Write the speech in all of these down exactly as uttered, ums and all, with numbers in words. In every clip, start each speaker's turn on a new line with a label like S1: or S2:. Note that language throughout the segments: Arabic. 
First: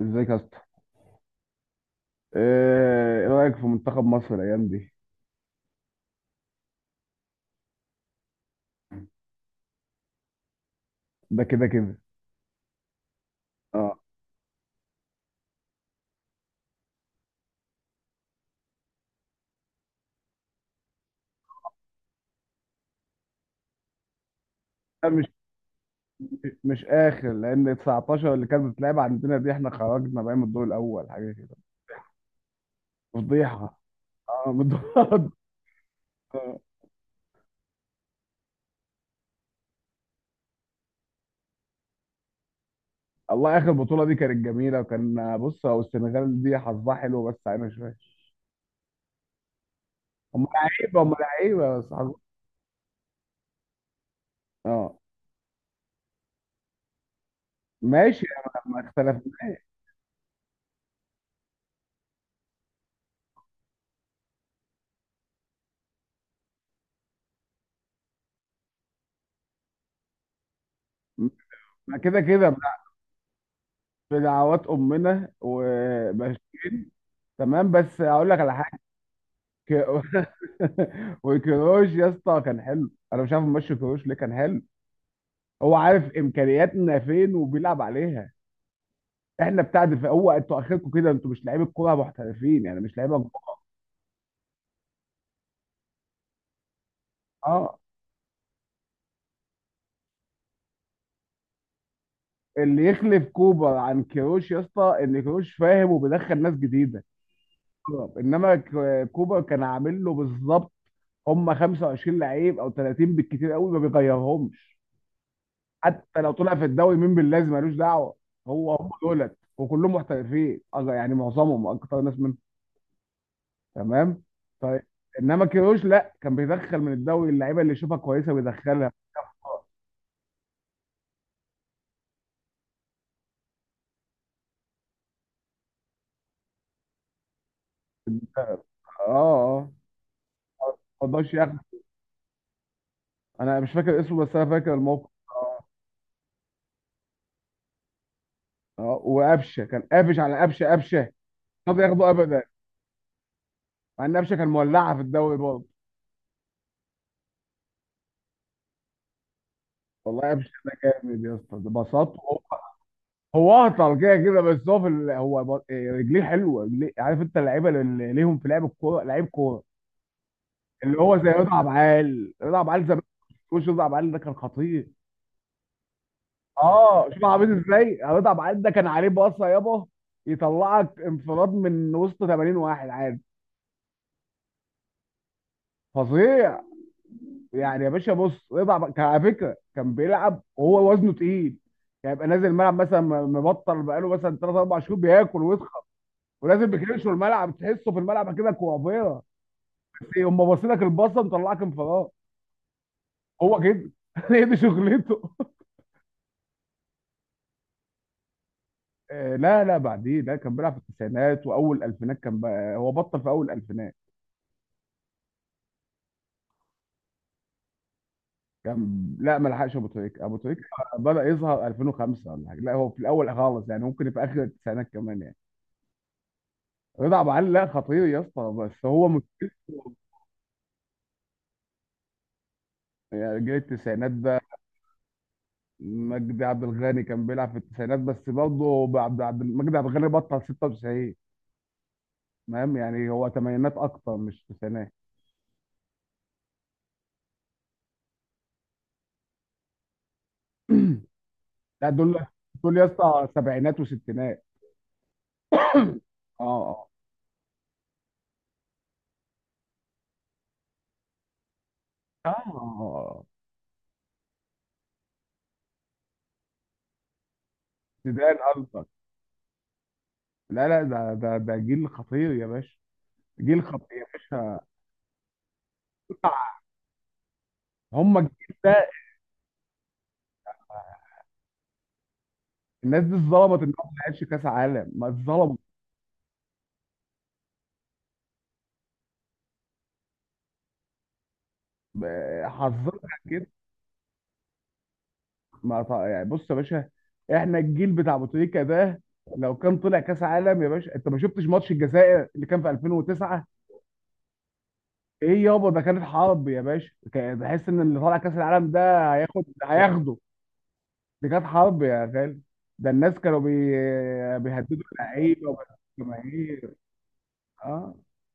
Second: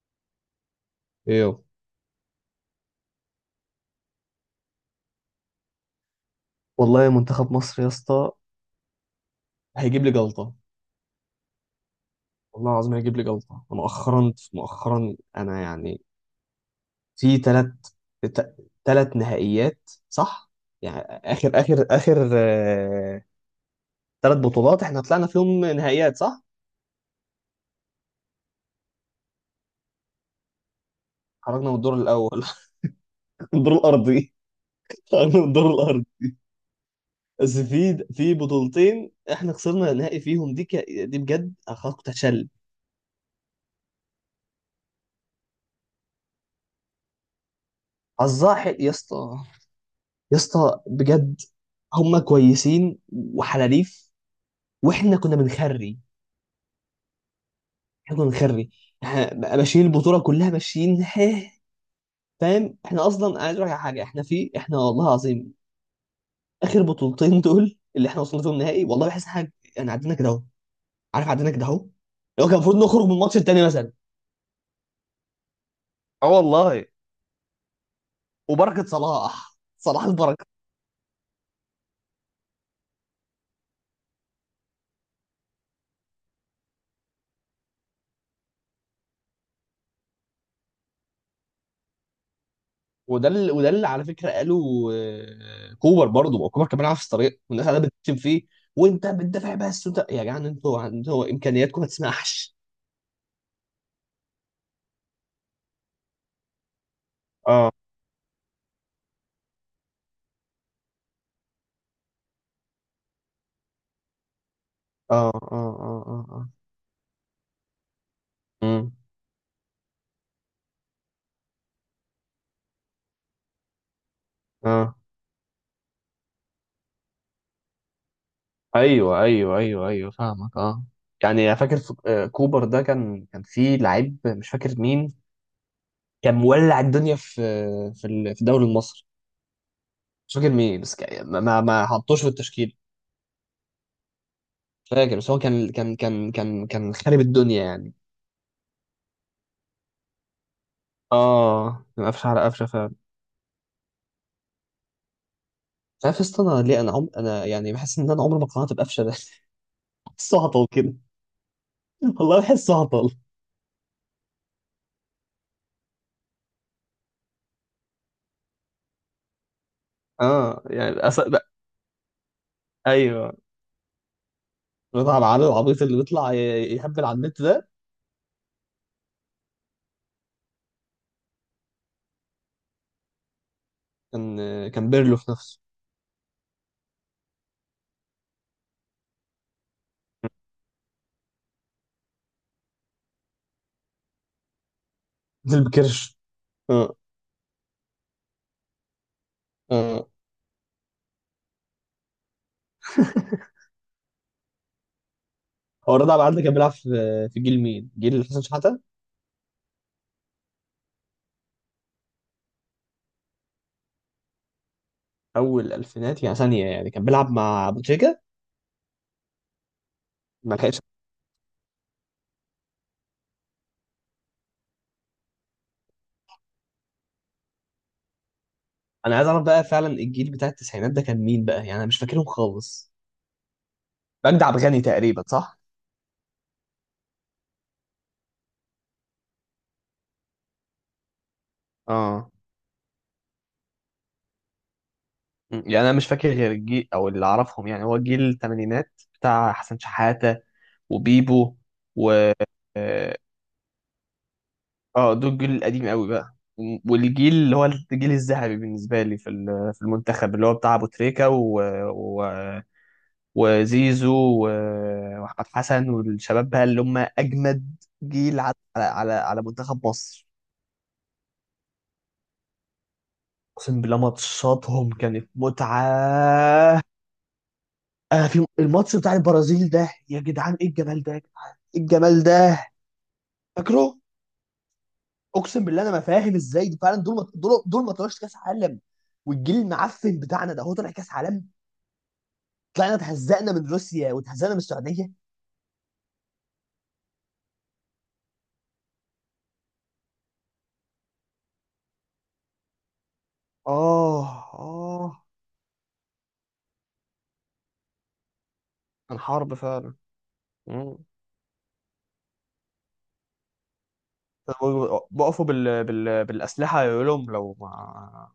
S1: ازيك يا اسطى؟
S2: ايه يابا؟
S1: ايه إيه رايك في منتخب مصر الايام دي؟
S2: والله منتخب مصر يا اسطى هيجيب لي جلطه.
S1: ده كده كده.
S2: والله العظيم هيجيب لي جلطه
S1: اه.
S2: مؤخرا مؤخرا انا يعني في ثلاث ثلاث نهائيات صح؟ يعني اخر اخر اخر ثلاث بطولات احنا
S1: ده مش
S2: طلعنا فيهم نهائيات صح؟
S1: مش اخر، لان تسعتاشر اللي كانت بتلعب عندنا دي احنا خرجنا بقى من الدور الاول، حاجه كده.
S2: خرجنا من الدور الاول الدور
S1: فضيحه.
S2: الارضي.
S1: اه، من الدور
S2: خرجنا من الدور الارضي.
S1: آه.
S2: بس في في بطولتين احنا خسرنا نهائي فيهم دي ك... دي بجد أخ- كنت هتشل.
S1: الله، اخر بطوله دي كانت جميله، وكان بص، هو السنغال دي حظها حلو بس عينها شويه.
S2: حظها حلو يا اسطى، يا
S1: هم
S2: اسطى
S1: لعيبه، هم
S2: بجد.
S1: لعيبه، بس حظ.
S2: هم كويسين وحلاليف.
S1: اه.
S2: واحنا كنا بنخري. احنا كنا
S1: ماشي. ما
S2: بنخري.
S1: ما اختلف.
S2: احنا ماشيين البطوله كلها ماشيين هه. فاهم احنا اصلا، انا عايز اقول لك على حاجه. احنا في احنا والله العظيم اخر بطولتين دول اللي احنا وصلنا فيهم نهائي، والله بحس إن حاجه يعني عدينا كده اهو. عارف عدينا كده اهو.
S1: ما كده
S2: لو كان
S1: كده.
S2: المفروض نخرج من الماتش التاني مثلا.
S1: بدعوات امنا
S2: اه
S1: وبس.
S2: والله.
S1: تمام، بس هقول لك على
S2: وبركه صلاح،
S1: ك...
S2: صلاح البركه.
S1: وكروش يا اسطى كان حلو، انا مش عارف ماشي كروش ليه كان حلو. هو عارف امكانياتنا فين وبيلعب عليها. احنا بتاع دفاع، هو انتوا اخركم كده، انتوا مش لعيبه كوره محترفين يعني، مش لعيبه
S2: وده اللي
S1: كبار.
S2: وده اللي على فكره قالوا، آه، كوبر برضه. ما هو كوبر كان بيلعب في الطريق والناس
S1: اه.
S2: قاعده بتشتم فيه. وانت بتدافع بس، وانت يا جدعان، انتوا انتوا امكانياتكم ما تسمحش.
S1: اللي يخلف كوبر عن كروش يا اسطى ان كروش فاهم وبيدخل ناس جديده.
S2: اه
S1: انما ك- كوبر كان عامل له بالظبط، هم خمسة وعشرين لعيب او تلاتين بالكتير قوي، ما بيغيرهمش.
S2: اه اه اه اه
S1: حتى لو
S2: اه.
S1: طلع في الدوري مين باللازم ملوش دعوه. هو هم
S2: امم
S1: دولت وكلهم محترفين، أغ- يعني معظمهم اكتر ناس منهم. تمام. طيب.
S2: اه.
S1: انما كيروش لا، كان بيدخل من الدوري اللعيبه اللي يشوفها كويسه بيدخلها.
S2: ايوه ايوه
S1: اه.
S2: ايوه ايوه فاهمك اه. يعني انا فاكر في آه، كوبر ده كان كان في لعيب مش فاكر مين. كان مولع الدنيا في في ال- في الدوري المصري.
S1: اه. آه.
S2: مش فاكر مين بس
S1: ما
S2: كان-
S1: رضاش
S2: ما
S1: ياخد.
S2: ما ما حطوش في التشكيل.
S1: انا مش فاكر اسمه بس انا فاكر
S2: مش
S1: الموقف.
S2: فاكر بس هو كان كان كان كان كان خارب الدنيا يعني.
S1: اه، وقفشه كان قافش على قفشه، قفشه مش راضي
S2: اه تبقى
S1: ياخده
S2: قفشه على
S1: ابدا،
S2: قفشه فعلا.
S1: مع ان قفشه كان مولعه في الدوري برضه.
S2: مش عارف يا اسطى انا ليه، انا عم... انا يعني بحس ان انا عمري ما اقتنعت بقفشه ده.
S1: والله
S2: بحسه
S1: قفشه
S2: هطل كده.
S1: جامد يا اسطى، ده بساطه.
S2: والله بحسه هطل.
S1: هو اهطل كده كده، بس هو في ال... هو ب- إيه، رجليه حلوه، رجليه عارف انت، اللعيبه اللي ليهم في لعب الكوره، لعيب كوره،
S2: اه
S1: اللي
S2: يعني
S1: هو
S2: أس...
S1: زي
S2: لا،
S1: رضا عبعال. رضا عبعال زمان،
S2: ايوه.
S1: وش رضا عبعال ده كان خطير.
S2: رضا على العيال العبيط اللي بيطلع ي- يهبل
S1: اه،
S2: على
S1: شوف
S2: النت
S1: عبيط
S2: ده
S1: ازاي، رضا عبعال ده كان عليه باصه يابا، يطلعك انفراد من وسط تمانين واحد عادي.
S2: كان كان بيرلو في نفسه.
S1: فظيع. يعني يا باشا، بص، رضا عبعال كان على فكره كان بيلعب وهو وزنه تقيل، يعني يبقى نازل الملعب مثلا مبطل بقاله مثلا ثلاثة اربعه شهور بياكل
S2: نزل
S1: ويتخن،
S2: بكرش
S1: ولازم
S2: اه
S1: بيكرش الملعب، تحسه في الملعب كده كوافير.
S2: اه.
S1: ايه، هم باصين لك الباصه مطلعك انفراد. هو كده. هي دي شغلته.
S2: هو رضا على العيال ده كان بيلعب في في جيل مين؟ جيل حسن شحاته.
S1: آه، لا لا، بعديه، لا كان بيلعب في التسعينات واول الفينات، كان بقى هو بطل في اول الفينات.
S2: اول الالفينات يعني ثانيه يعني كان بيلعب مع ابو تريكه.
S1: كان لا، ما لحقش ابو تريكه. ابو
S2: ما
S1: تريكه
S2: لحقش.
S1: بدا يظهر ألفين وخمسة ولا حاجه، لا هو في الاول خالص، يعني ممكن في اخر التسعينات كمان يعني. رضا عبد العال، لا خطير يا اسطى، بس هو
S2: انا
S1: مش-
S2: عايز اعرف بقى فعلا الجيل بتاع التسعينات ده كان مين بقى؟ يعني انا مش فاكرهم خالص.
S1: يعني جيل التسعينات ده،
S2: مجدي عبد الغني تقريبا صح؟
S1: مجدي عبد الغني كان بيلعب في التسعينات، بس برضه عبد عبد مجدي عبد الغني بطل ستة وتسعين.
S2: اه.
S1: فاهم يعني، هو تمانينات اكتر مش تسعينات.
S2: م. يعني انا مش فاكر غير الجيل او اللي اعرفهم، يعني هو جيل الثمانينات بتاع حسن شحاتة وبيبو
S1: لا
S2: و
S1: دول، دول يا
S2: اه
S1: اسطى سبعينات وستينات.
S2: آه، دول الجيل القديم قوي بقى. م-
S1: اه.
S2: والجيل اللي هو الجيل الذهبي بالنسبه لي في ال- في المنتخب اللي هو بتاع ابو تريكه و... و...
S1: اه. اه.
S2: وزيزو و- واحمد حسن والشباب بقى اللي هم اجمد
S1: زيدان
S2: جيل على على
S1: قصدك.
S2: على على منتخب مصر.
S1: لا لا، ده ده ده جيل خطير يا باشا، جيل
S2: اقسم
S1: خطير
S2: بالله
S1: يا باشا.
S2: ماتشاتهم كانت متعه.
S1: هم
S2: آه
S1: الجيل
S2: في
S1: ده،
S2: الماتش بتاع البرازيل ده يا جدعان ايه الجمال ده يا جدعان ايه الجمال ده.
S1: الناس دي اتظلمت ان هو ما
S2: فاكره.
S1: لعبش كاس عالم، ما اتظلمت.
S2: اقسم بالله انا ما فاهم ازاي فعلا. دول ما دول دول ما طلعوش كاس عالم، والجيل المعفن بتاعنا ده هو طلع كاس عالم.
S1: ب-
S2: طلعنا
S1: حظنا كده.
S2: اتهزقنا من روسيا واتهزقنا من السعوديه
S1: ما ط- يعني بص يا باشا، احنا الجيل بتاع بوتريكا ده، لو كان طلع كاس عالم يا باشا، انت ما شفتش ماتش الجزائر اللي كان في الفين وتسعه.
S2: اه اه.
S1: ايه يابا، ده كانت حرب يا باشا، كان- بحس ان اللي طالع كاس العالم ده
S2: كان
S1: هياخد
S2: حرب فعلا.
S1: هياخده.
S2: مم.
S1: دي كانت حرب يا غالي. ده الناس كانوا بي... بيهددوا
S2: كانوا بقفوا
S1: اللعيبه
S2: بال... بال...
S1: والجماهير.
S2: بالأسلحة يقول لهم لو
S1: اه.
S2: ما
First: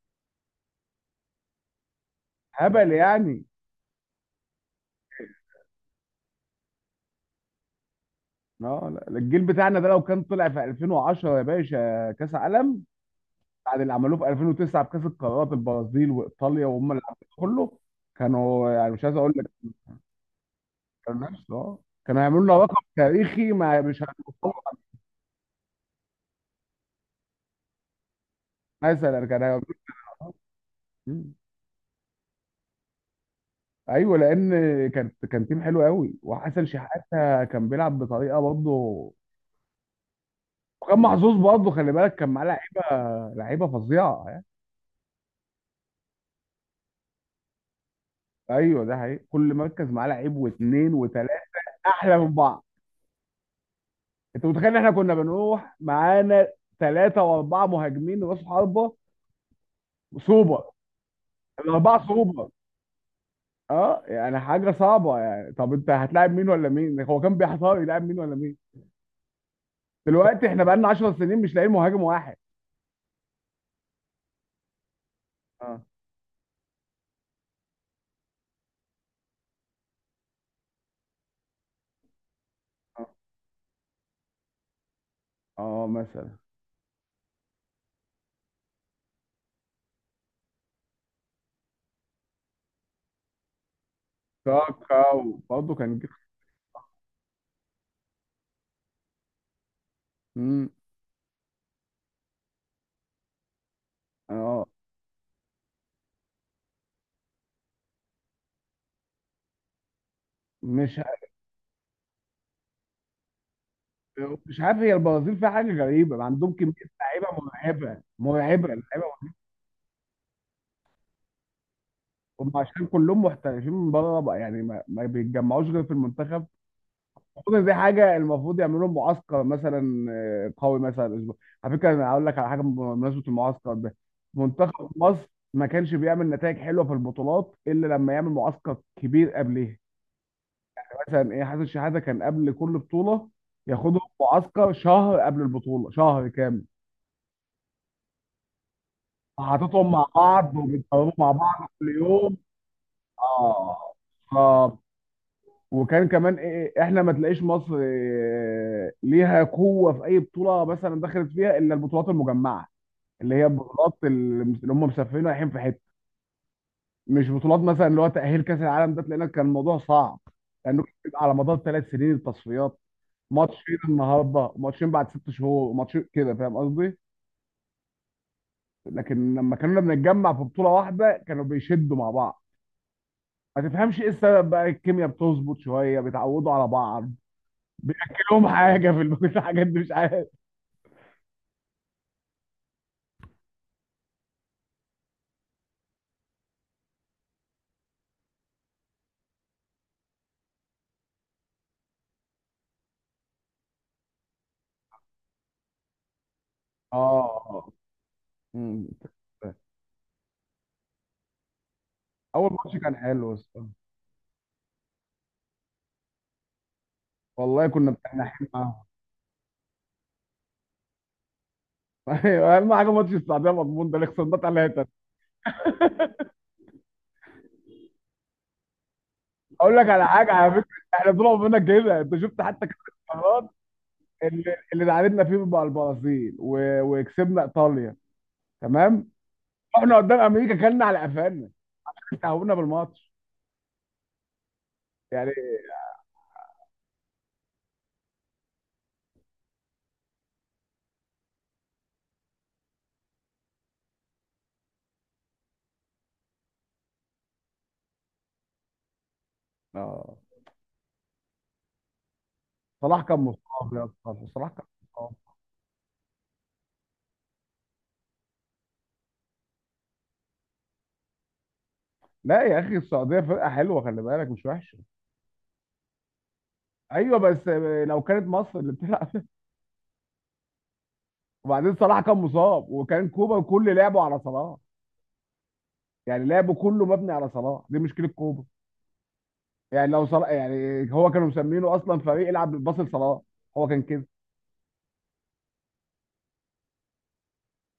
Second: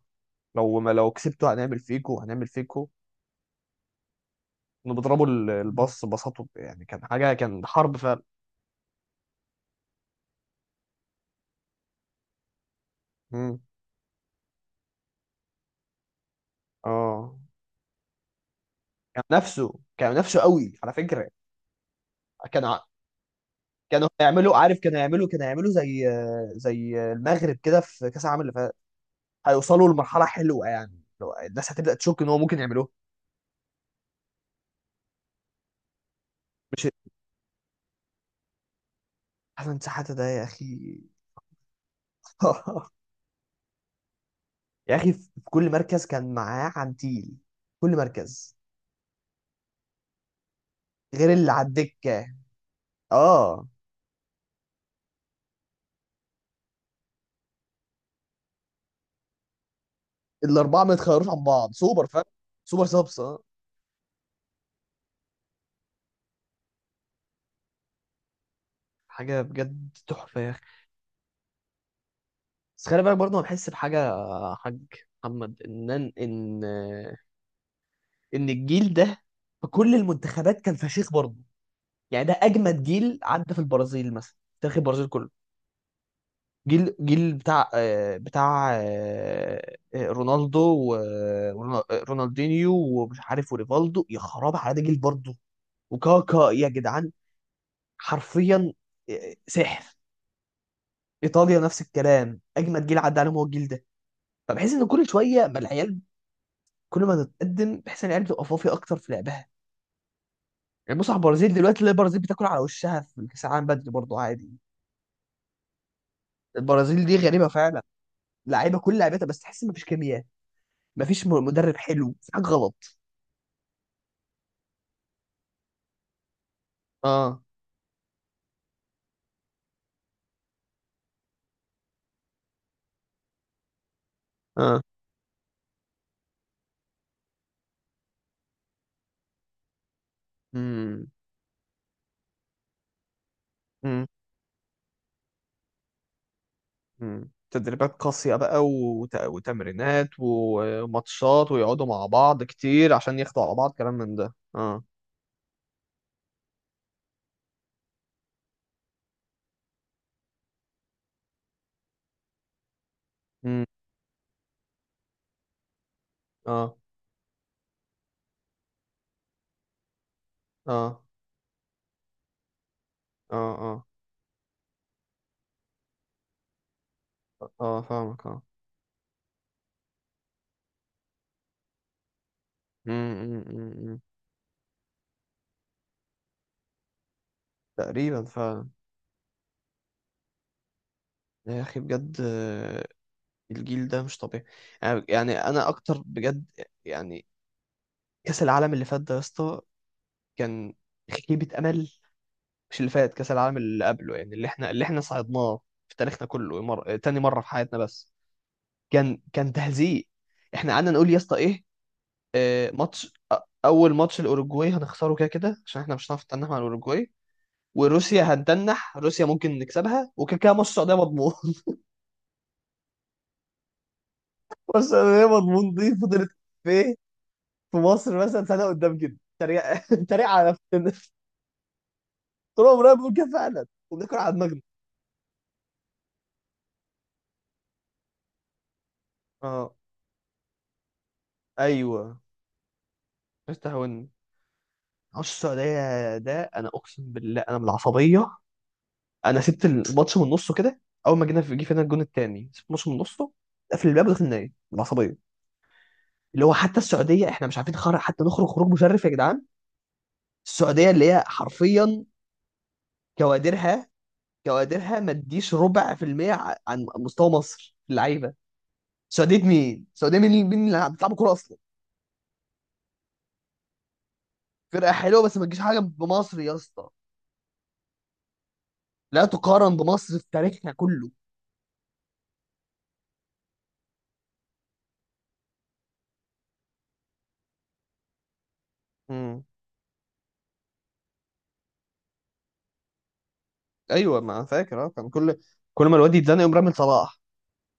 S2: لو ما لو كسبتوا هنعمل فيكوا هنعمل فيكوا.
S1: هبل يعني.
S2: كانوا بيضربوا ال- الباص بساطة يعني، كان حاجة، كان حرب فعلا.
S1: اه، لا، الجيل بتاعنا ده لو كان طلع في الفين وعشرة يا باشا كاس عالم،
S2: مم.
S1: بعد اللي عملوه في الفين وتسعه بكاس القارات، البرازيل وايطاليا وهم اللي عملوه
S2: اه
S1: كله، كانوا يعني مش عايز
S2: كان
S1: اقول لك،
S2: نفسه كان نفسه قوي على
S1: كانوا
S2: فكرة.
S1: نفس اه، كانوا هيعملوا لنا
S2: كان
S1: رقم
S2: ع-
S1: تاريخي ما مش
S2: كانوا
S1: هنتصور.
S2: هيعملوا عارف كانوا هيعملوا كانوا هيعملوا زي زي المغرب كده في كأس العالم اللي فات.
S1: مثلا كان هيعملوا.
S2: هيوصلوا لمرحلة
S1: آه.
S2: حلوة، يعني
S1: مم.
S2: لو الناس هتبدأ تشك ان هو ممكن يعملوه.
S1: ايوه، لان كان كان تيم حلو قوي، وحسن
S2: مش
S1: شحاته كان بيلعب بطريقه برضه،
S2: حسن شحاتة ده يا اخي.
S1: وكان محظوظ برضه، خلي بالك كان معاه لعيبه، لعيبه فظيعه يعني.
S2: يا اخي في كل مركز كان معاه عنتيل. كل مركز
S1: ايوه ده حقيقي، كل مركز معاه لعيب واثنين وثلاثه،
S2: غير اللي على
S1: احلى
S2: الدكة
S1: من بعض.
S2: اه.
S1: انت متخيل ان احنا كنا بنروح معانا ثلاثه واربعه مهاجمين راس حربه، سوبر،
S2: الأربعة ما يتخيروش عن بعض
S1: الاربعه
S2: سوبر فاهم.
S1: سوبر.
S2: سوبر سابس اه.
S1: اه يعني حاجه صعبه يعني، طب انت هتلاعب مين ولا مين؟ هو كان بيحتار يلاعب مين ولا مين.
S2: حاجة بجد تحفة
S1: دلوقتي
S2: يعني.
S1: احنا بقالنا 10 سنين مش لاقيين مهاجم واحد.
S2: بس خلي بالك برضه، انا بحس بحاجه يا حاج محمد،
S1: اه.
S2: ان ان ان إن الجيل ده في كل المنتخبات كان فشيخ برضه. يعني ده اجمد
S1: اه.
S2: جيل عدى في البرازيل مثلا. تاريخ البرازيل كله،
S1: آه، مثلا.
S2: جيل جيل بتاع آه، بتاع آه، آه، رونالدو ورونالدينيو ومش عارف وريفالدو يا خراب على ده جيل
S1: كاكا.
S2: برضه.
S1: برضه كان جه-
S2: وكاكا يا جدعان، حرفيا آه، سحر.
S1: مم.
S2: ايطاليا نفس الكلام، اجمد جيل عدى عليهم هو الجيل ده.
S1: اه،
S2: فبحس ان كل شويه بقى العيال، كل ما تتقدم بحيث ان العيال بتبقى فافيه اكتر في لعبها.
S1: مش
S2: يعني بص على البرازيل دلوقتي، تلاقي البرازيل بتاكل على وشها في الكاس العالم بدري برضه عادي.
S1: مش عارف، هي البرازيل فيها حاجه غريبه، عندهم كميه
S2: البرازيل دي
S1: لعيبه
S2: غريبه فعلا.
S1: مرعبه، مرعبه
S2: لعيبه كل
S1: لعيبه.
S2: لعيبتها بس تحس مفيش كيمياء. مفيش م- مدرب حلو، في حاجه
S1: هم عشان
S2: غلط.
S1: كلهم محترفين من بره بقى، يعني ما, ما بيتجمعوش غير في المنتخب.
S2: اه
S1: المفروض دي حاجه، المفروض يعملوا لهم معسكر مثلا، آه، قوي، مثلا اسبوع. على فكره انا هقول لك على حاجه بمناسبه المعسكر ده.
S2: اه
S1: منتخب مصر ما كانش بيعمل نتائج حلوه في البطولات الا لما يعمل معسكر كبير قبليها. يعني
S2: امم
S1: مثلا ايه، حسن شحاته كان قبل كل بطوله ياخدهم
S2: امم
S1: معسكر شهر قبل البطوله، شهر كامل.
S2: أمم. تدريبات قاسية بقى وت...
S1: حاططهم مع
S2: وتمرينات
S1: بعض وبيتكلموا مع
S2: وماتشات،
S1: بعض
S2: ويقعدوا
S1: كل
S2: مع
S1: يوم.
S2: بعض كتير عشان ياخدوا على بعض
S1: اه.
S2: كلام من ده
S1: ف-
S2: اه
S1: وكان كمان ايه، إيه، احنا ما تلاقيش مصر إيه ليها قوه في اي بطوله مثلا دخلت فيها الا البطولات المجمعه، اللي هي
S2: امم
S1: البطولات اللي اللي هم مسافرين رايحين في حته.
S2: اه
S1: مش بطولات مثلا اللي هو تاهيل كاس العالم ده، لان كان الموضوع صعب، لانه كان
S2: اه
S1: بيبقى على مدار ثلاث سنين التصفيات.
S2: اه
S1: ماتشين
S2: اه
S1: النهارده، وماتشين بعد ست شهور، وماتشين كده، فاهم قصدي؟
S2: اه فاهمك اه.
S1: لكن لما كنا بنتجمع في بطوله واحده كانوا بيشدوا مع بعض.
S2: امم أمم،
S1: ما
S2: أمم، أمم.
S1: تفهمش ايه السبب بقى، الكيمياء بتظبط شويه بيتعودوا على بعض.
S2: تقريبا
S1: بياكلهم
S2: فعلا.
S1: حاجه في الب- في الحاجات دي مش عارف.
S2: يا اخي بجد، آه، الجيل ده مش طبيعي. يعني يعني انا اكتر بجد. يعني كاس العالم اللي فات ده يا اسطى كان خيبة امل. مش اللي فات، كاس العالم اللي قبله، يعني اللي احنا اللي احنا صعدناه في تاريخنا كله، مر... تاني مرة في
S1: اه.
S2: حياتنا بس.
S1: مم.
S2: كان كان تهزيء. احنا قعدنا نقول يا اسطى ايه.
S1: اول
S2: آه،
S1: ماتش كان
S2: ماتش
S1: حلو
S2: أ-
S1: بس.
S2: اول ماتش الاوروجواي هنخسره كده كده عشان احنا مش هنعرف نتنح مع الاوروجواي.
S1: والله كنا
S2: وروسيا
S1: بتنحين معاهم.
S2: هنتنح، روسيا ممكن نكسبها، وكده كده ماتش السعودية مضمون.
S1: ايوه، اهم حاجه ماتش السعوديه مضمون، ده اللي خسرنا
S2: ماتش
S1: ثلاثه.
S2: السعودية مضمون دي فضلت في مصر مثلا سنه قدام كده تريق
S1: اقول لك على
S2: تريق
S1: حاجه
S2: على
S1: على فكره،
S2: نفسنا.
S1: احنا طلعوا مننا كده، انت شفت
S2: طول
S1: حتى كام
S2: عمرنا بنقول كده
S1: المرات
S2: فعلا، وبناكل على
S1: اللي
S2: دماغنا
S1: اللي تعادلنا فيه مع البرازيل و... وكسبنا ايطاليا، تمام،
S2: اه.
S1: رحنا قدام امريكا كلنا على قفانا،
S2: ايوه
S1: استهونا بالماتش
S2: استهواني. ماتش
S1: يعني.
S2: السعوديه ده انا اقسم بالله انا من العصبيه، انا سبت الماتش من نصه كده. اول ما جينا في جه فينا الجون الثاني سبت الماتش من نصه، قفل الباب ودخل نايم من العصبيه. اللي هو حتى السعوديه احنا مش عارفين خرج، حتى نخرج خروج مشرف يا جدعان.
S1: اه.
S2: السعوديه اللي هي حرفيا
S1: صلاح كان مصاب يا
S2: كوادرها
S1: اسطى، صلاح كان
S2: كوادرها ما
S1: مصاب.
S2: تديش ربع في المية عن مستوى مصر في اللعيبه. السعوديه مين؟ السعوديه مين، مين اللي بتلعب كوره اصلا؟
S1: لا يا اخي، السعوديه فرقه حلوه، خلي بالك، مش وحشه.
S2: فرقه حلوه بس ما تجيش حاجه بمصر يا اسطى.
S1: ايوه بس لو كانت مصر اللي بتلعب.
S2: لا تقارن بمصر في تاريخنا كله.
S1: وبعدين صلاح كان مصاب، وكان كوبا كل لعبه على صلاح، يعني لعبه كله مبني على صلاح، دي مشكله كوبا.
S2: امم
S1: يعني لو صلاح، يعني هو كانوا مسمينه اصلا فريق يلعب بالباص لصلاح، هو كان كده.
S2: ايوه ما أنا فاكر اه. كان كل كل ما الواد يتزنق يقوم رامي صلاح.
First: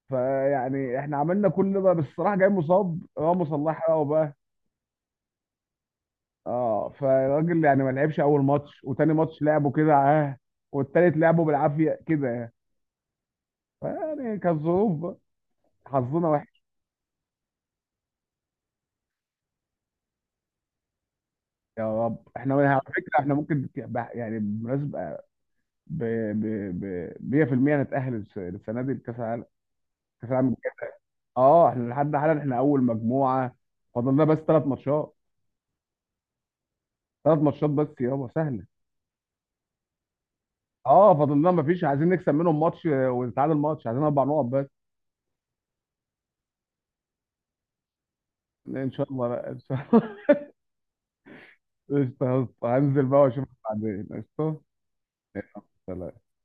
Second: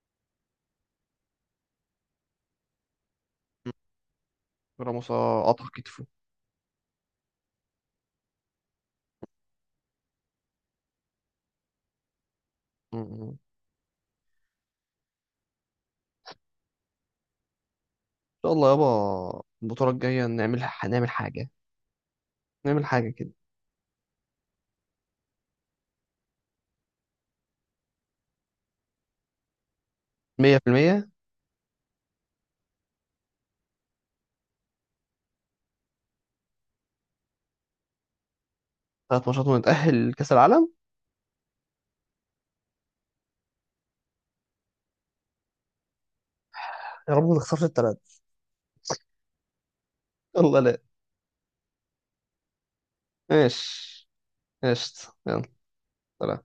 S1: فيعني احنا عملنا كل ده، بس صلاح جاي مصاب، راموس الله يحرقه بقى.
S2: راموس آه، قطع كتفه.
S1: اه، فالراجل يعني ما لعبش اول ماتش، وتاني ماتش لعبه كده اه، والتالت لعبه بالعافيه كده.
S2: مم. ان
S1: يعني كالظروف بقى. حظنا وحش.
S2: شاء الله يابا البطوله الجايه نعمل نعمل حاجه
S1: يا رب، احنا على
S2: نعمل حاجه
S1: فكره
S2: كده
S1: احنا ممكن ك- بح- يعني بالمناسبه ب ب ب ميه في الميه نتاهل الس- السنه دي لكاس العالم، كاس العالم الجاي.
S2: مية في المية.
S1: اه، احنا لحد حالا احنا اول مجموعه. فاضلنا بس ثلاث ماتشات، ثلاث ماتشات بس يابا سهله.
S2: ثلاث ماتشات ونتأهل لكأس العالم.
S1: اه، فاضلنا ما فيش، عايزين نكسب منهم ماتش آه، ونتعادل ماتش، عايزين اربع نقط بس.
S2: يا رب ما تخسرش التلاته.
S1: ان شاء الله بقى، ان شاء الله.
S2: الله لا.
S1: قشطة يا اسطى. هنزل بقى واشوفك بعدين.
S2: ماشي.
S1: قشطه.
S2: قشطة يلا.
S1: يلا، سلام.
S2: سلام.